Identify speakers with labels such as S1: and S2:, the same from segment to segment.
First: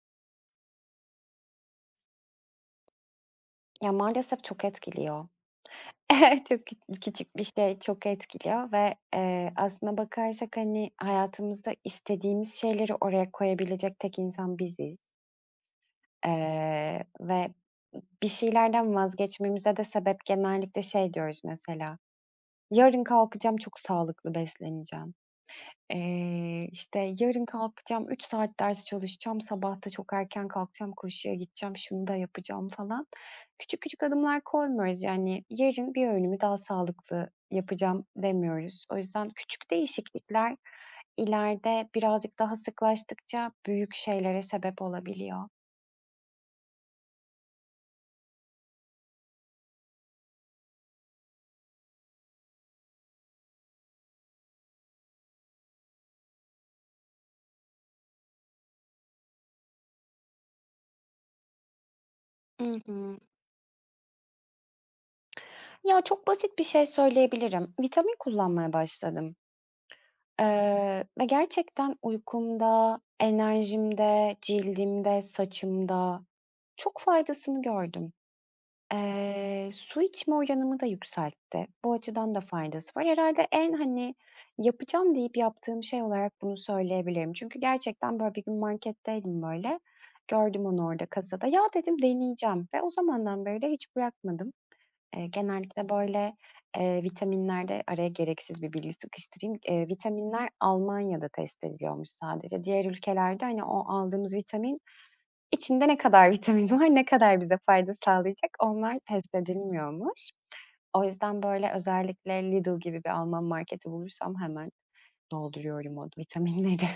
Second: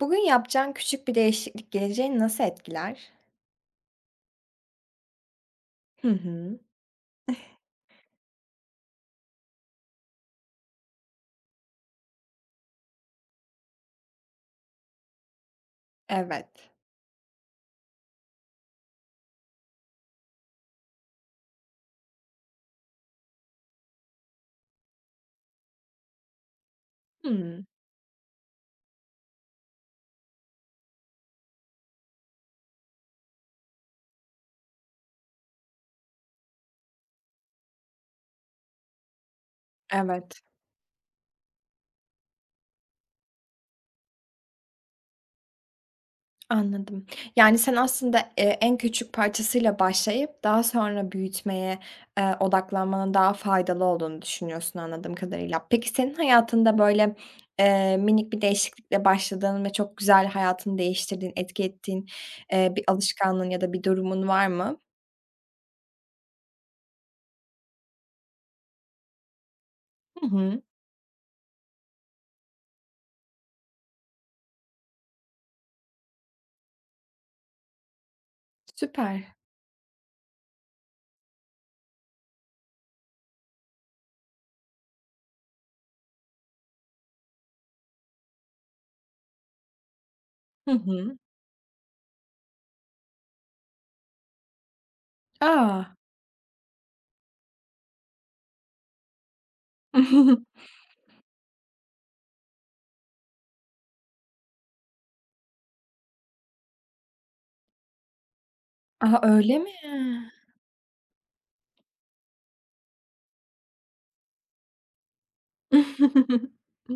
S1: Bugün yapacağın küçük bir değişiklik geleceğini nasıl etkiler?
S2: Ya, maalesef çok etkiliyor.
S1: Hı hı.
S2: Çok küçük bir şey çok etkiliyor ve, aslına bakarsak, hani, hayatımızda istediğimiz şeyleri oraya koyabilecek tek insan biziz,
S1: Evet.
S2: ve bir şeylerden vazgeçmemize de sebep genellikle şey diyoruz mesela, "Yarın kalkacağım, çok sağlıklı besleneceğim." İşte, yarın
S1: Hımm.
S2: kalkacağım, 3 saat ders çalışacağım, sabah da çok erken kalkacağım, koşuya gideceğim, şunu da yapacağım falan. Küçük küçük adımlar koymuyoruz. Yani, yarın bir öğünümü daha sağlıklı yapacağım demiyoruz. O yüzden küçük
S1: Evet,
S2: değişiklikler ileride birazcık daha sıklaştıkça büyük şeylere sebep olabiliyor.
S1: anladım. Yani, sen aslında, en küçük parçasıyla başlayıp daha sonra büyütmeye, odaklanmanın daha faydalı olduğunu düşünüyorsun anladığım kadarıyla. Peki senin hayatında, böyle, minik bir değişiklikle başladığın ve çok güzel hayatını değiştirdiğin, etki ettiğin,
S2: I
S1: bir
S2: hı.
S1: alışkanlığın ya da bir durumun var mı?
S2: Ya, çok basit bir şey söyleyebilirim. Vitamin kullanmaya başladım.
S1: Hı hı.
S2: Ve gerçekten uykumda, enerjimde, cildimde, saçımda çok faydasını gördüm.
S1: Süper.
S2: Su içme oranımı da yükseltti. Bu açıdan da faydası var. Herhalde en, hani, yapacağım deyip yaptığım şey olarak bunu söyleyebilirim. Çünkü gerçekten, böyle, bir gün marketteydim, böyle, gördüm
S1: Hı
S2: onu orada
S1: hı.
S2: kasada. "Ya," dedim, "deneyeceğim." ve o zamandan beri de hiç bırakmadım.
S1: A!
S2: Genellikle,
S1: A,
S2: böyle, vitaminlerde araya gereksiz bir bilgi sıkıştırayım. Vitaminler Almanya'da test ediliyormuş sadece. Diğer ülkelerde, hani, o aldığımız vitamin içinde ne kadar vitamin var, ne kadar bize fayda sağlayacak onlar test
S1: öyle mi?
S2: edilmiyormuş. O yüzden, böyle, özellikle Lidl gibi bir Alman marketi bulursam hemen dolduruyorum o vitaminleri.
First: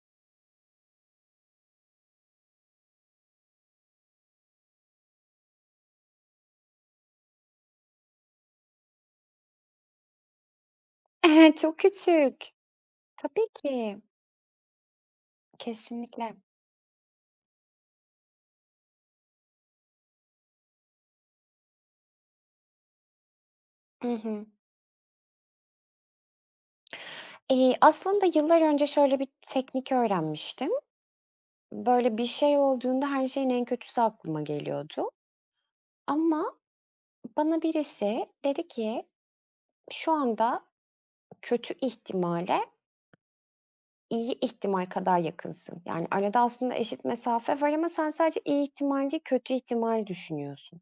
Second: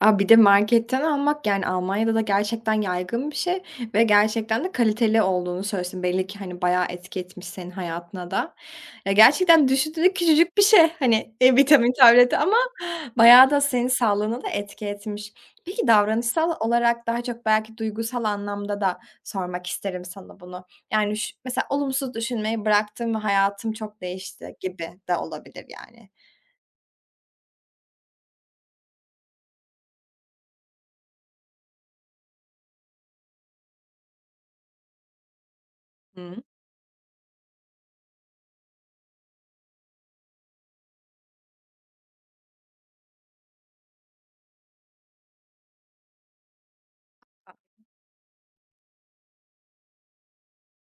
S1: A, bir de marketten almak, yani, Almanya'da da gerçekten yaygın bir şey ve gerçekten de kaliteli olduğunu söylüyorsun. Belli ki, hani, bayağı etki etmiş senin hayatına da. Ya, gerçekten düşündüğünde küçücük bir şey, hani,
S2: Çok
S1: vitamin tableti
S2: küçük.
S1: ama
S2: Tabii
S1: bayağı da senin
S2: ki.
S1: sağlığına da etki etmiş. Peki,
S2: Kesinlikle.
S1: davranışsal olarak daha çok belki duygusal anlamda da sormak isterim sana bunu. Yani, mesela olumsuz düşünmeyi bıraktım ve hayatım çok
S2: Hı hı.
S1: değişti gibi de olabilir, yani.
S2: Aslında yıllar önce şöyle bir teknik öğrenmiştim. Böyle bir şey olduğunda her şeyin en kötüsü aklıma geliyordu
S1: Hı.
S2: ama bana birisi dedi ki, "Şu anda kötü ihtimale iyi ihtimal kadar yakınsın." Yani arada aslında eşit mesafe var ama sen sadece iyi ihtimal değil, kötü ihtimal düşünüyorsun.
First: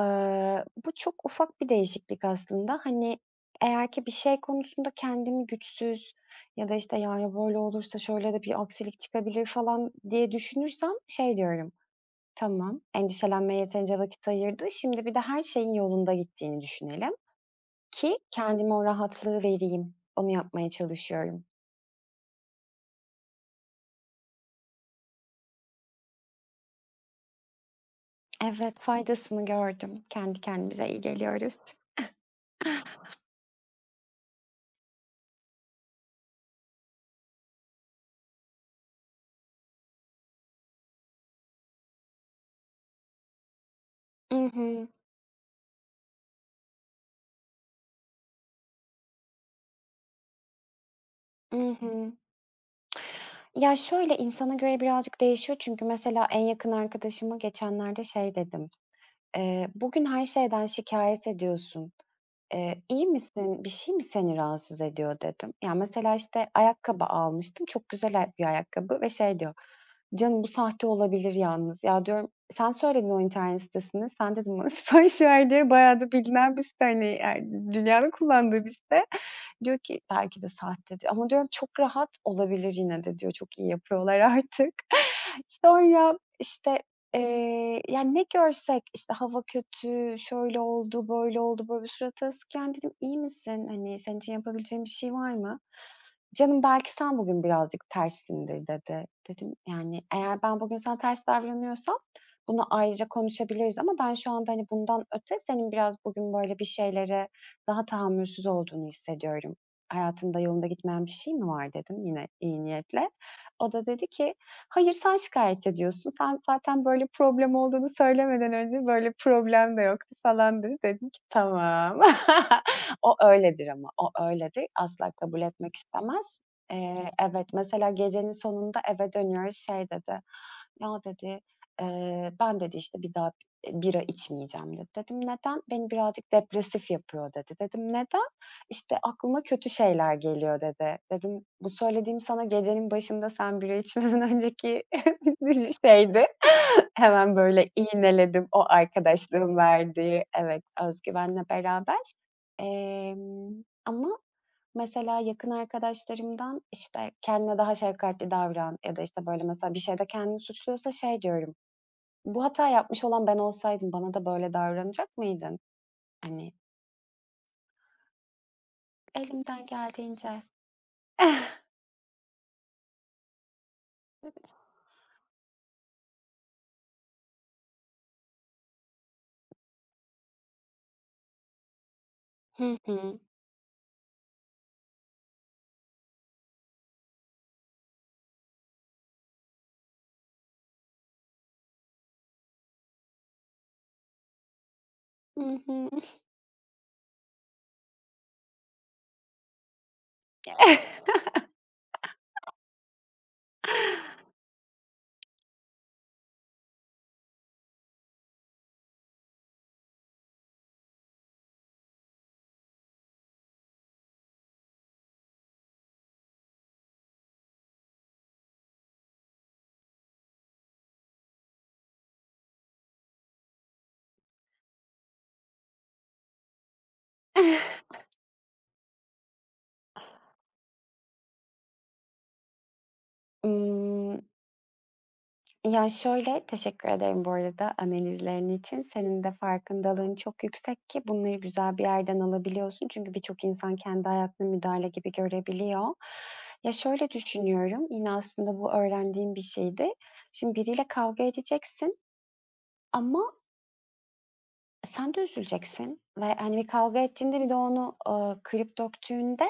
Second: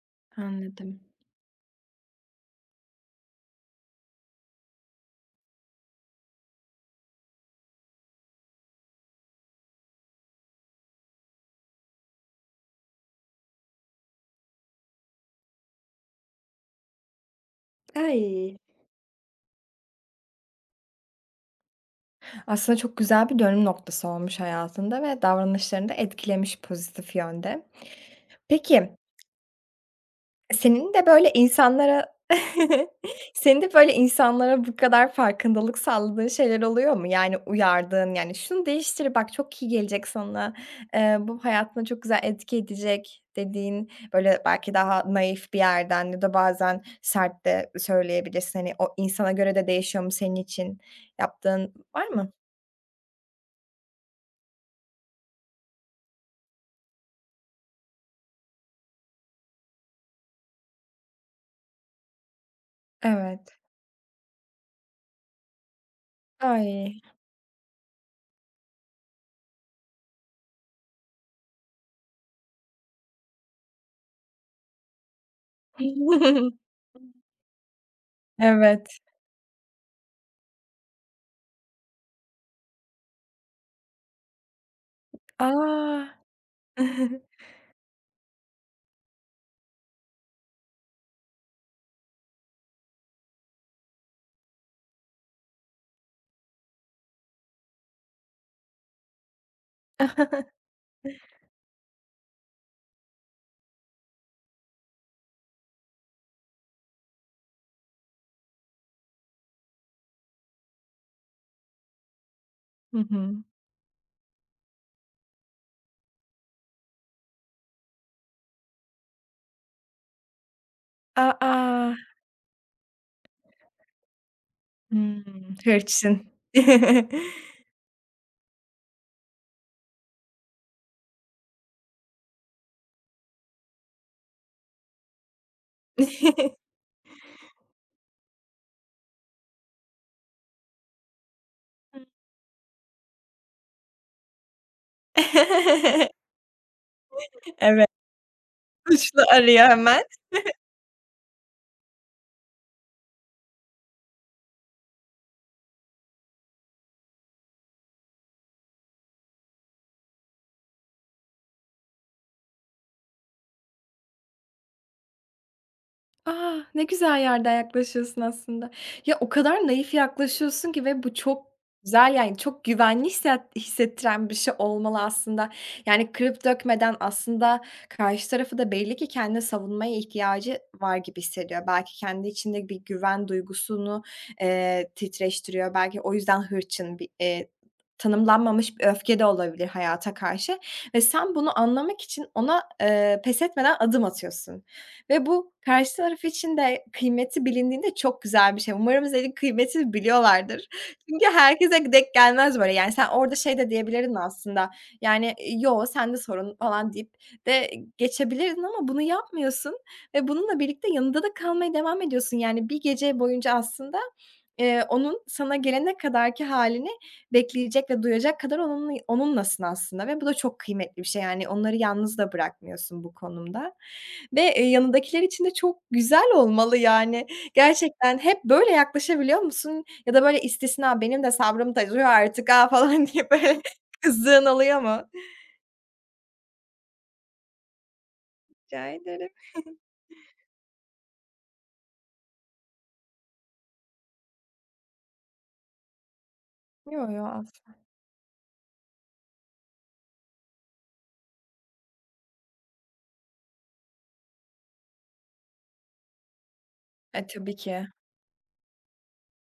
S2: Bu
S1: Anladım.
S2: çok ufak bir değişiklik aslında. Hani, eğer ki bir şey konusunda kendimi güçsüz ya da, işte, "Yani, böyle olursa şöyle de bir aksilik çıkabilir." falan diye düşünürsem şey diyorum, "Tamam, endişelenmeye yeterince vakit ayırdı. Şimdi bir de her şeyin yolunda gittiğini düşünelim ki
S1: Ay!
S2: kendime o rahatlığı vereyim." Onu yapmaya çalışıyorum.
S1: Aslında çok güzel bir dönüm noktası olmuş hayatında ve davranışlarını da etkilemiş pozitif yönde.
S2: Evet,
S1: Peki,
S2: faydasını gördüm. Kendi kendimize
S1: senin
S2: iyi
S1: de böyle
S2: geliyoruz.
S1: insanlara senin de böyle insanlara bu kadar farkındalık sağladığın şeyler oluyor mu? Yani uyardığın, yani, "Şunu değiştir bak, çok iyi gelecek sana, bu hayatına çok güzel etki edecek." dediğin,
S2: I
S1: böyle, belki
S2: hı,
S1: daha naif bir yerden ya da bazen sert de söyleyebilirsin. Hani, o insana göre de değişiyor mu senin için? Yaptığın
S2: I
S1: var
S2: hı.
S1: mı?
S2: ya, şöyle, insana göre birazcık değişiyor çünkü mesela en yakın arkadaşıma geçenlerde şey dedim, "Bugün her şeyden şikayet ediyorsun. İyi
S1: Evet.
S2: misin? Bir şey mi seni rahatsız ediyor?" dedim. Ya, mesela, işte,
S1: Ay.
S2: ayakkabı almıştım. Çok güzel ay bir ayakkabı ve şey diyor, "Canım bu sahte olabilir yalnız." Ya, diyorum, "Sen söyledin o internet sitesini. Sen" dedim, "bana sipariş ver" diye. Bayağı da bilinen bir site, hani, dünyanın kullandığı bir
S1: Evet.
S2: site. Diyor ki, "Belki de sahte." diyor. Ama diyorum, "Çok rahat olabilir yine de." diyor. "Çok iyi yapıyorlar artık."
S1: A!
S2: Sonra, işte, yani, ne görsek, işte, hava kötü, şöyle oldu, böyle oldu, böyle suratı asıkken dedim, iyi misin? Hani, senin için yapabileceğim bir şey var mı?" "Canım, belki sen bugün birazcık tersindir." dedi. Dedim, "Yani, eğer ben bugün sana ters davranıyorsam bunu ayrıca konuşabiliriz ama ben şu anda, hani, bundan öte senin biraz bugün böyle bir şeylere daha tahammülsüz olduğunu hissediyorum. Hayatında yolunda gitmeyen bir şey mi var?" dedim yine iyi
S1: Hı
S2: niyetle.
S1: hı.
S2: O da dedi ki, "Hayır, sen şikâyet ediyorsun. Sen zaten böyle problem olduğunu söylemeden önce böyle problem de yoktu." falan dedi. Dedim ki,
S1: A!
S2: "Tamam." O öyledir ama, o öyledir. Asla kabul
S1: Hımm.
S2: etmek
S1: Hırçın.
S2: istemez. Evet, mesela gecenin sonunda eve dönüyoruz, şey dedi, "Ya" dedi, "Ben" dedi, "işte, bir daha bira içmeyeceğim." dedi. Dedim, "Neden?" "Beni birazcık depresif yapıyor." dedi. Dedim, "Neden?" İşte, "Aklıma kötü şeyler geliyor." dedi. Dedim, "Bu söylediğim sana gecenin başında sen bira içmeden önceki şeydi." Hemen böyle
S1: Evet,
S2: iğneledim o
S1: suçlu
S2: arkadaşlığın
S1: arıyor hemen.
S2: verdiği, evet, özgüvenle beraber. Ama mesela yakın arkadaşlarımdan, işte, "Kendine daha şefkatli davran." ya da, işte, böyle, mesela bir şeyde kendini suçluyorsa şey diyorum, "Bu hata yapmış olan ben olsaydım bana da böyle davranacak mıydın?" Hani,
S1: Ah, ne güzel yerden yaklaşıyorsun aslında. Ya, o
S2: elimden
S1: kadar naif
S2: geldiğince.
S1: yaklaşıyorsun ki ve bu çok güzel, yani, çok güvenli hissettiren bir şey olmalı aslında. Yani, kırıp dökmeden aslında karşı tarafı da belli ki kendini savunmaya ihtiyacı var gibi hissediyor. Belki kendi içinde bir
S2: Hı hı.
S1: güven duygusunu, titreştiriyor. Belki o yüzden hırçın bir, tanımlanmamış bir öfke de olabilir hayata karşı ve sen bunu anlamak için ona, pes etmeden adım atıyorsun. Ve bu
S2: Hı hı.
S1: karşı taraf için de kıymeti bilindiğinde çok güzel bir şey. Umarım senin kıymetini biliyorlardır. Çünkü herkese denk gelmez böyle. Yani sen orada şey de diyebilirdin aslında. Yani, "Yo, sende sorun." falan deyip de geçebilirdin ama bunu yapmıyorsun ve bununla birlikte yanında da kalmaya devam ediyorsun. Yani bir gece boyunca aslında, onun sana gelene kadarki halini. Bekleyecek ve duyacak kadar onunlasın aslında ve bu da çok kıymetli bir şey. Yani onları yalnız da bırakmıyorsun bu konumda ve, yanındakiler için de çok güzel olmalı yani. Gerçekten hep böyle yaklaşabiliyor musun ya da böyle istisna, "Benim de sabrım taşıyor artık ha." falan diye böyle
S2: Imm,
S1: kızdığın oluyor mu?
S2: ya, şöyle, teşekkür ederim bu arada analizlerin için.
S1: Rica
S2: Senin
S1: ederim.
S2: de farkındalığın çok yüksek ki bunları güzel bir yerden alabiliyorsun. Çünkü birçok insan kendi hayatını müdahale gibi görebiliyor. Ya,
S1: Yo,
S2: şöyle
S1: yo, as
S2: düşünüyorum, yine aslında bu öğrendiğim bir şeydi. Şimdi biriyle kavga edeceksin ama sen de üzüleceksin ve, hani, bir kavga
S1: E,
S2: ettiğinde bir
S1: tabii
S2: de
S1: ki.
S2: onu, kırıp döktüğünde,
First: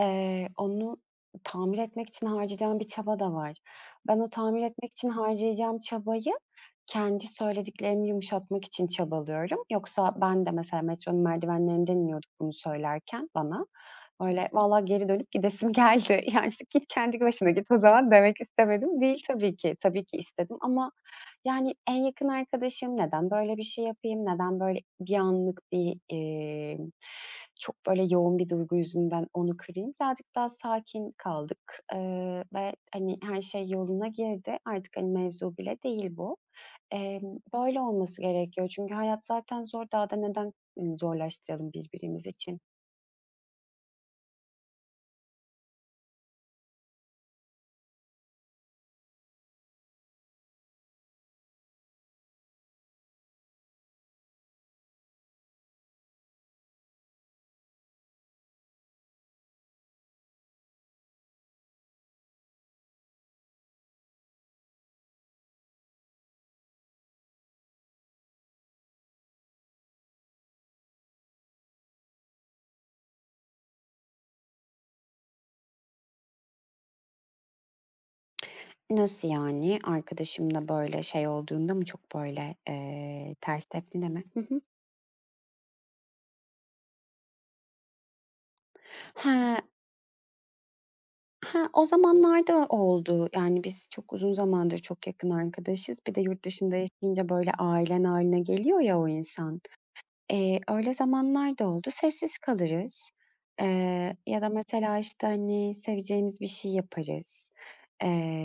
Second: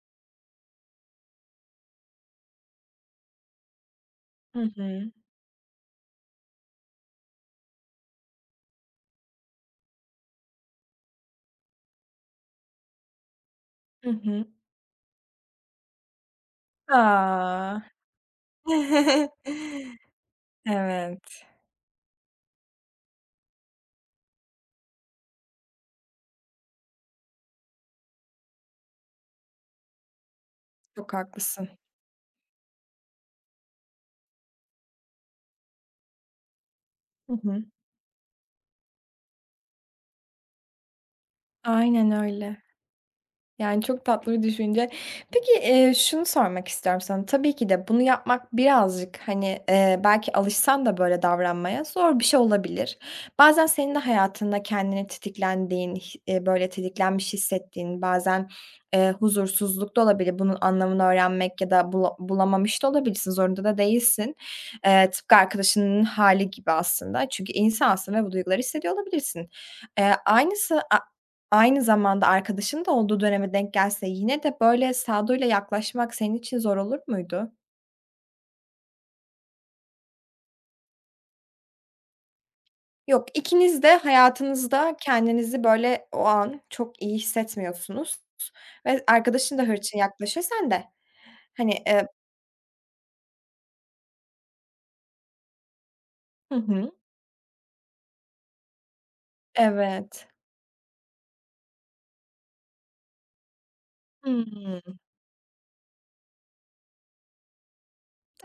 S2: onu tamir etmek için harcayacağın bir çaba da var. Ben o
S1: Hı
S2: tamir etmek için
S1: hı.
S2: harcayacağım çabayı kendi söylediklerimi yumuşatmak için çabalıyorum. Yoksa ben de mesela metronun merdivenlerinden iniyorduk bunu söylerken bana.
S1: Hı hı.
S2: Böyle, valla geri dönüp gidesim geldi. Yani, işte, "Git kendi başına git o
S1: Aa.
S2: zaman." demek istemedim değil tabii ki. Tabii ki istedim ama
S1: Evet.
S2: yani, en yakın arkadaşım, "Neden böyle bir şey yapayım, neden böyle bir anlık bir, çok böyle yoğun bir duygu yüzünden onu kırayım?" Birazcık daha sakin
S1: Çok
S2: kaldık,
S1: haklısın.
S2: ve, hani, her şey yoluna girdi. Artık, hani, mevzu bile değil bu.
S1: Hı hı.
S2: Böyle olması gerekiyor çünkü hayat zaten zor. Daha da neden, zorlaştıralım
S1: Aynen
S2: birbirimiz için?
S1: öyle. Yani, çok tatlı bir düşünce. Peki, şunu sormak istiyorum sana. Tabii ki de bunu yapmak birazcık, hani, belki alışsan da böyle davranmaya zor bir şey olabilir. Bazen senin de hayatında kendini tetiklendiğin, hi böyle tetiklenmiş hissettiğin, bazen, huzursuzluk da olabilir. Bunun anlamını öğrenmek ya da bulamamış da olabilirsin, zorunda da değilsin. Tıpkı arkadaşının hali gibi aslında. Çünkü insansın ve bu duyguları hissediyor olabilirsin. Eee, aynısı Aynı zamanda arkadaşın da olduğu döneme denk gelse yine de böyle sağduyuyla yaklaşmak senin için zor olur muydu?
S2: Nasıl yani? Arkadaşınla böyle şey olduğunda mı çok böyle,
S1: Yok,
S2: ters
S1: ikiniz de
S2: tepkide mi? Hı hı.
S1: hayatınızda kendinizi böyle o an çok iyi hissetmiyorsunuz ve
S2: He.
S1: arkadaşın da hırçın yaklaşıyor, sen de.
S2: Ha,
S1: Hani,
S2: o
S1: eee
S2: zamanlarda oldu. Yani, biz çok uzun zamandır çok yakın arkadaşız. Bir de yurt
S1: Hı
S2: dışında
S1: hı.
S2: yaşayınca, böyle, ailen hâline geliyor ya o insan.
S1: Evet.
S2: Öyle zamanlar da oldu. Sessiz kalırız, ya da mesela,
S1: Hımm.
S2: işte, hani, seveceğimiz bir şey yaparız.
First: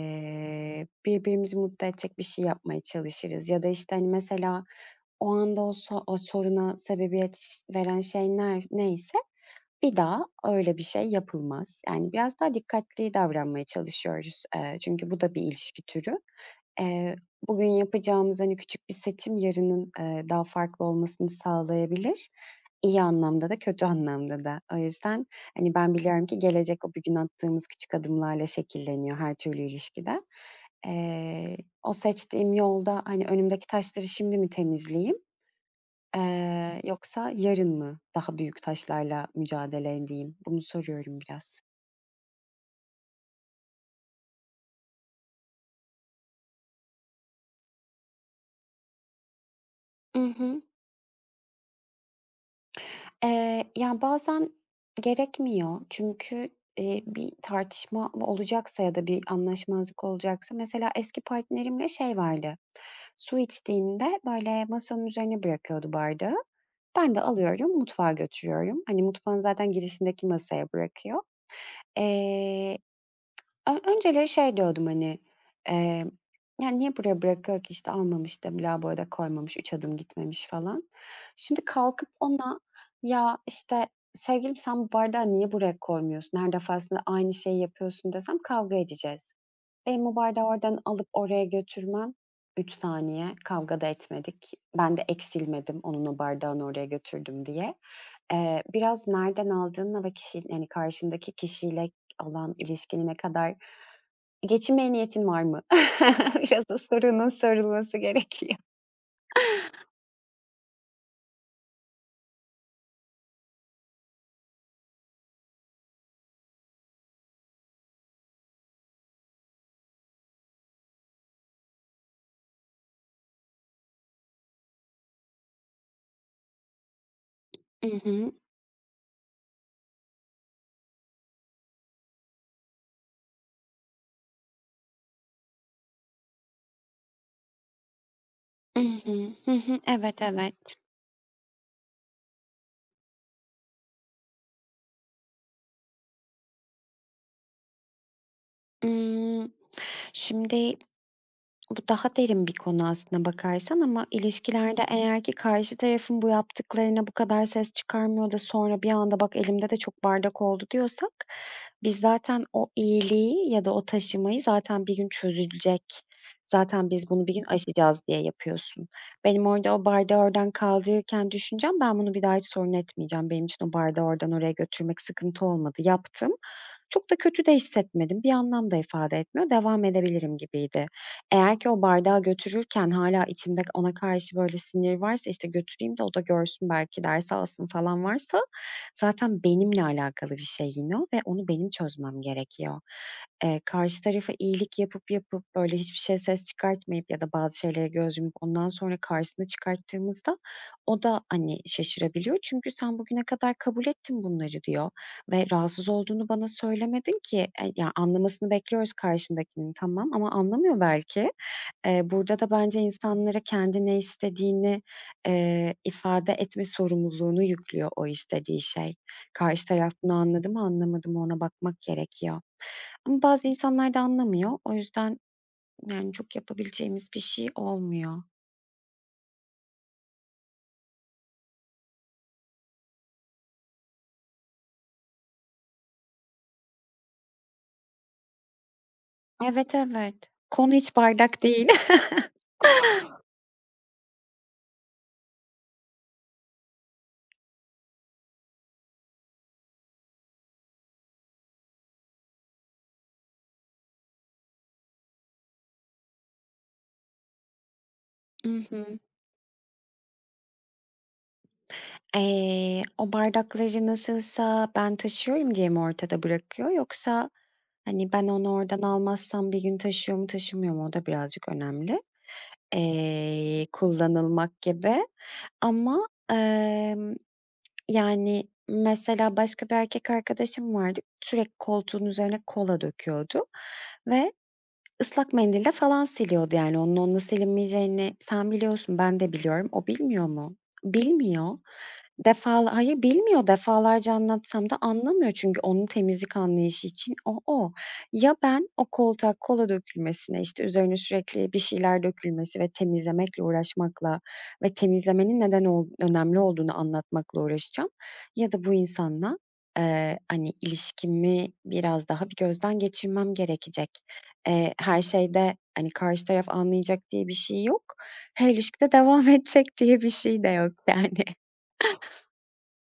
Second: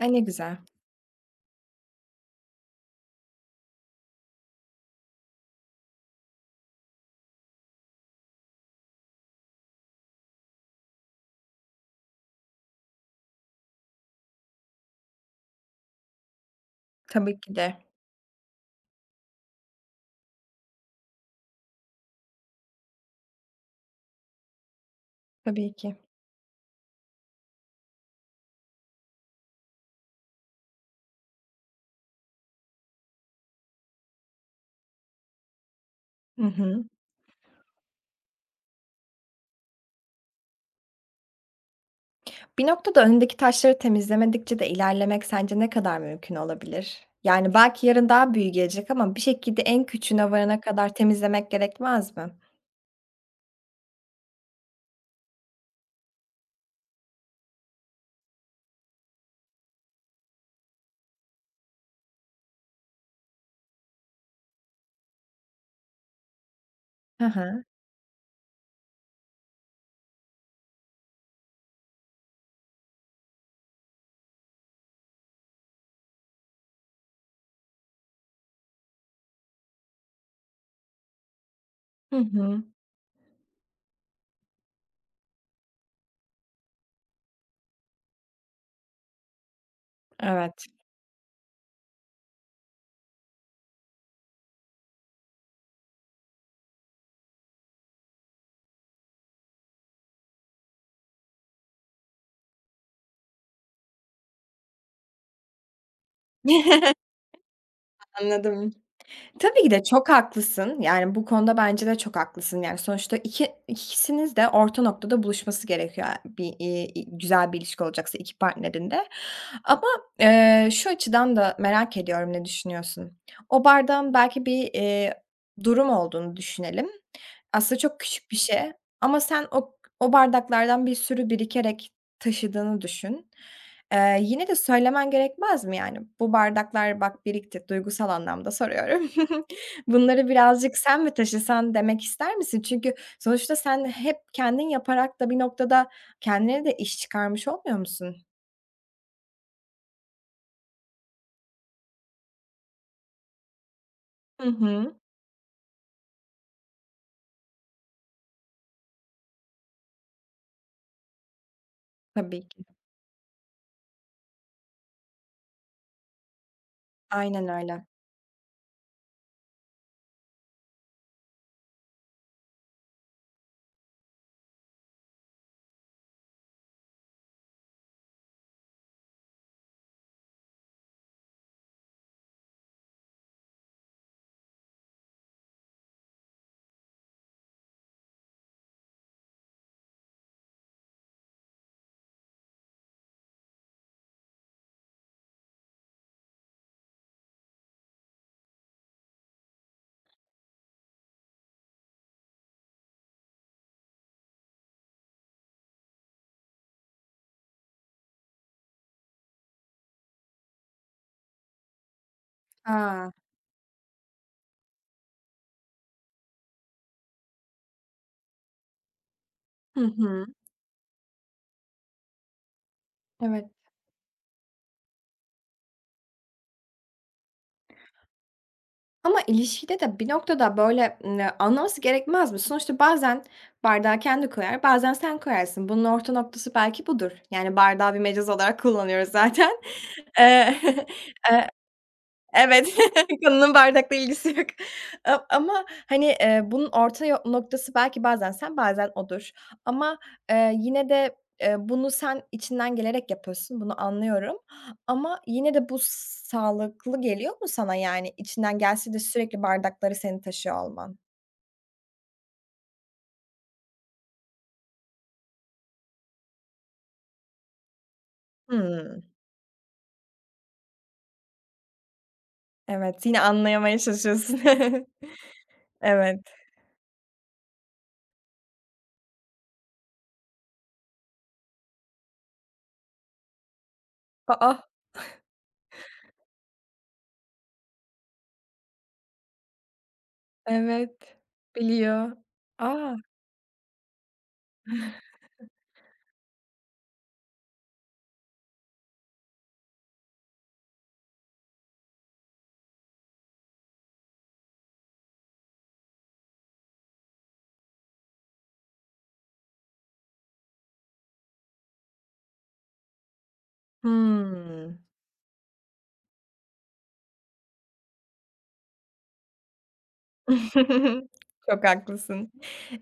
S1: Ay, ne güzel.
S2: Birbirimizi mutlu edecek bir şey yapmaya çalışırız ya da, işte, hani, mesela, o anda o soruna sebebiyet veren şey neyse bir daha öyle bir şey yapılmaz. Yani, biraz daha dikkatli davranmaya çalışıyoruz, çünkü bu da bir ilişki türü. Eee,
S1: Tabii ki
S2: Bugün
S1: de.
S2: yapacağımız, hani, küçük bir seçim yarının, daha farklı olmasını sağlayabilir. İyi anlamda da kötü anlamda da. O yüzden,
S1: Tabii
S2: hani, ben
S1: ki.
S2: biliyorum ki gelecek o bugün attığımız küçük adımlarla şekilleniyor her türlü ilişkide. Eee, O seçtiğim yolda, hani, önümdeki taşları şimdi mi temizleyeyim,
S1: Hı hı.
S2: Yoksa yarın mı daha büyük taşlarla mücadele edeyim? Bunu soruyorum biraz.
S1: Bir noktada önündeki taşları temizlemedikçe de ilerlemek sence ne kadar mümkün olabilir? Yani belki yarın daha büyük gelecek ama bir şekilde en
S2: I
S1: küçüğüne varana
S2: hı.
S1: kadar temizlemek gerekmez mi?
S2: Ya, bazen gerekmiyor çünkü, bir tartışma olacaksa ya da bir anlaşmazlık olacaksa mesela eski partnerimle şey vardı, su içtiğinde, böyle, masanın üzerine bırakıyordu bardağı. Ben de
S1: Hı hı.
S2: alıyorum, mutfağa götürüyorum. Hani, mutfağın zaten girişindeki masaya bırakıyor. Eee Ö önceleri şey diyordum, hani, emm, "Ya, niye buraya bırakıyor ki? İşte, almamış da lavaboya da koymamış, 3 adım gitmemiş." falan. Şimdi kalkıp
S1: Hı
S2: ona,
S1: hı.
S2: "Ya, işte, sevgilim sen bu bardağı niye buraya koymuyorsun? Her defasında aynı şeyi yapıyorsun." desem kavga edeceğiz. Benim o bardağı
S1: Evet.
S2: oradan alıp oraya götürmem. 3 saniye, kavga da etmedik. Ben de eksilmedim onun o bardağını oraya götürdüm diye. Biraz nereden aldığınla ve kişi yani karşındaki kişiyle olan ilişkini ne kadar geçinmeye niyetin var mı? Biraz da sorunun sorulması gerekiyor.
S1: Anladım. Tabii ki de çok haklısın. Yani, bu konuda bence de çok haklısın. Yani, sonuçta ikisiniz de orta noktada buluşması gerekiyor, yani bir, güzel bir ilişki olacaksa iki partnerin de. Ama, şu açıdan da merak ediyorum ne düşünüyorsun? O bardağın belki bir, durum olduğunu düşünelim. Aslında
S2: I
S1: çok küçük
S2: hı.
S1: bir şey ama sen o bardaklardan bir sürü birikerek taşıdığını düşün. Yine de söylemen gerekmez mi yani? "Bu bardaklar bak birikti." Duygusal anlamda soruyorum.
S2: I Evet,
S1: "Bunları
S2: evet.
S1: birazcık sen mi taşısan?" demek ister misin? Çünkü sonuçta sen hep kendin yaparak da bir noktada kendine de iş çıkarmış olmuyor musun?
S2: Imm, şimdi, bu daha derin bir konu aslına bakarsan ama
S1: Hı
S2: ilişkilerde
S1: hı.
S2: eğer ki karşı tarafın bu yaptıklarına bu kadar ses çıkarmıyor da sonra bir anda "Bak elimde de çok bardak oldu." diyorsak biz zaten
S1: Tabii ki.
S2: o iyiliği ya da o taşımayı zaten bir gün çözülecek, zaten biz bunu bir gün
S1: Aynen öyle.
S2: aşacağız diye yapıyorsun. Benim orada o bardağı oradan kaldırırken düşüncem, "Ben bunu bir daha hiç sorun etmeyeceğim. Benim için o bardağı oradan oraya götürmek sıkıntı olmadı. Yaptım." Çok da kötü de hissetmedim. Bir anlam da ifade etmiyor. Devam edebilirim gibiydi. Eğer ki o bardağı götürürken hala içimde ona karşı böyle sinir varsa, işte, götüreyim de o da görsün belki ders alsın falan varsa zaten benimle alakalı bir şey yine o ve onu benim çözmem gerekiyor. Karşı tarafa iyilik yapıp yapıp, böyle, hiçbir şey ses çıkartmayıp ya da bazı şeylere göz yumup ondan sonra karşısına çıkarttığımızda o da, hani, şaşırabiliyor. Çünkü sen bugüne kadar kabul ettin bunları diyor. Ve rahatsız olduğunu bana söylemedin ki. E, ya, anlamasını bekliyoruz karşındakinin, tamam ama anlamıyor belki. Burada da bence
S1: A!
S2: insanlara kendi ne istediğini, ifade etme sorumluluğunu yüklüyor o istediği şey. Karşı
S1: Hı
S2: taraf bunu
S1: hı.
S2: anladı mı, anlamadı mı ona bakmak gerekiyor. Ama bazı
S1: Evet.
S2: insanlar da anlamıyor. O yüzden, yani, çok yapabileceğimiz bir şey olmuyor.
S1: Ama ilişkide de bir noktada, böyle, anlaması gerekmez mi? Sonuçta bazen bardağı kendi koyar, bazen sen koyarsın. Bunun orta noktası belki budur. Yani, bardağı bir mecaz olarak kullanıyoruz zaten.
S2: Evet, evet.
S1: Eee,
S2: Konu hiç bardak
S1: eee
S2: değil.
S1: Evet, konunun bardakla ilgisi yok. A ama, hani, bunun orta noktası belki bazen sen, bazen odur. Ama, yine de, bunu sen içinden gelerek yapıyorsun, bunu anlıyorum. Ama yine de bu sağlıklı geliyor mu sana, yani, içinden gelse de
S2: I
S1: sürekli bardakları seni taşıyor olman?
S2: O bardakları nasılsa ben taşıyorum diye mi ortada bırakıyor yoksa, hani, ben onu oradan
S1: Hmm.
S2: almazsam bir gün taşıyor mu taşımıyor mu o da birazcık önemli,
S1: Evet, yine anlayamaya çalışıyorsun.
S2: kullanılmak gibi ama,
S1: Evet.
S2: yani, mesela başka bir erkek arkadaşım vardı, sürekli koltuğun üzerine kola döküyordu
S1: A,
S2: ve
S1: ah!
S2: Islak mendille falan siliyordu yani. Onun onunla silinmeyeceğini sen biliyorsun, ben de biliyorum. O bilmiyor mu?
S1: Evet,
S2: Bilmiyor.
S1: biliyor. A!
S2: Hayır, bilmiyor. Defalarca anlatsam da anlamıyor çünkü onun temizlik anlayışı için o, o. Ya ben o koltuğa kola dökülmesine, işte, üzerine sürekli bir şeyler dökülmesi ve temizlemekle uğraşmakla ve temizlemenin neden önemli olduğunu anlatmakla uğraşacağım ya da bu insanla, hani, ilişkimi biraz daha bir gözden geçirmem gerekecek.
S1: Hımm.
S2: Her şeyde, hani, karşı taraf anlayacak diye bir şey yok. Her ilişkide devam edecek diye bir şey de yok yani.
S1: Çok haklısın.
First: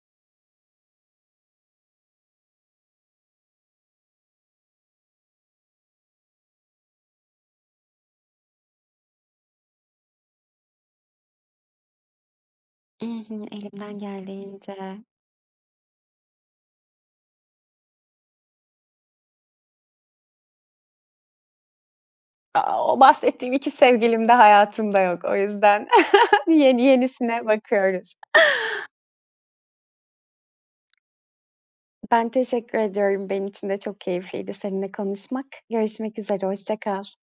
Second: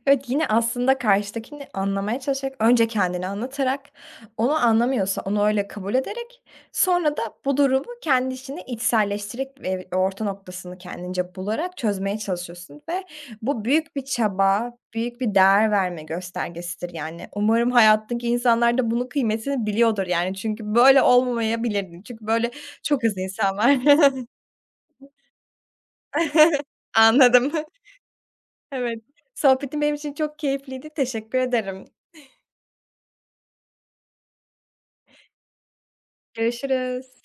S1: Evet, yine aslında karşıdakini anlamaya çalışarak, önce kendini anlatarak, onu anlamıyorsa onu öyle kabul ederek, sonra da bu durumu kendi içine içselleştirerek ve orta noktasını kendince bularak çözmeye çalışıyorsun ve
S2: I hı,
S1: bu büyük
S2: elimden
S1: bir çaba,
S2: geldiğince.
S1: büyük bir değer verme göstergesidir yani. Umarım hayattaki insanlar da bunun kıymetini biliyordur yani çünkü böyle olmamayabilirdin. Çünkü böyle
S2: A, o
S1: çok az
S2: bahsettiğim
S1: insan
S2: 2
S1: var.
S2: sevgilim de hayatımda yok. O yüzden yeni yenisine
S1: Anladım.
S2: bakıyoruz.
S1: Evet, sohbetin benim için çok keyifliydi. Teşekkür ederim.
S2: Ben teşekkür ediyorum. Benim için de çok keyifliydi seninle konuşmak. Görüşmek üzere, hoşça kal.
S1: Görüşürüz.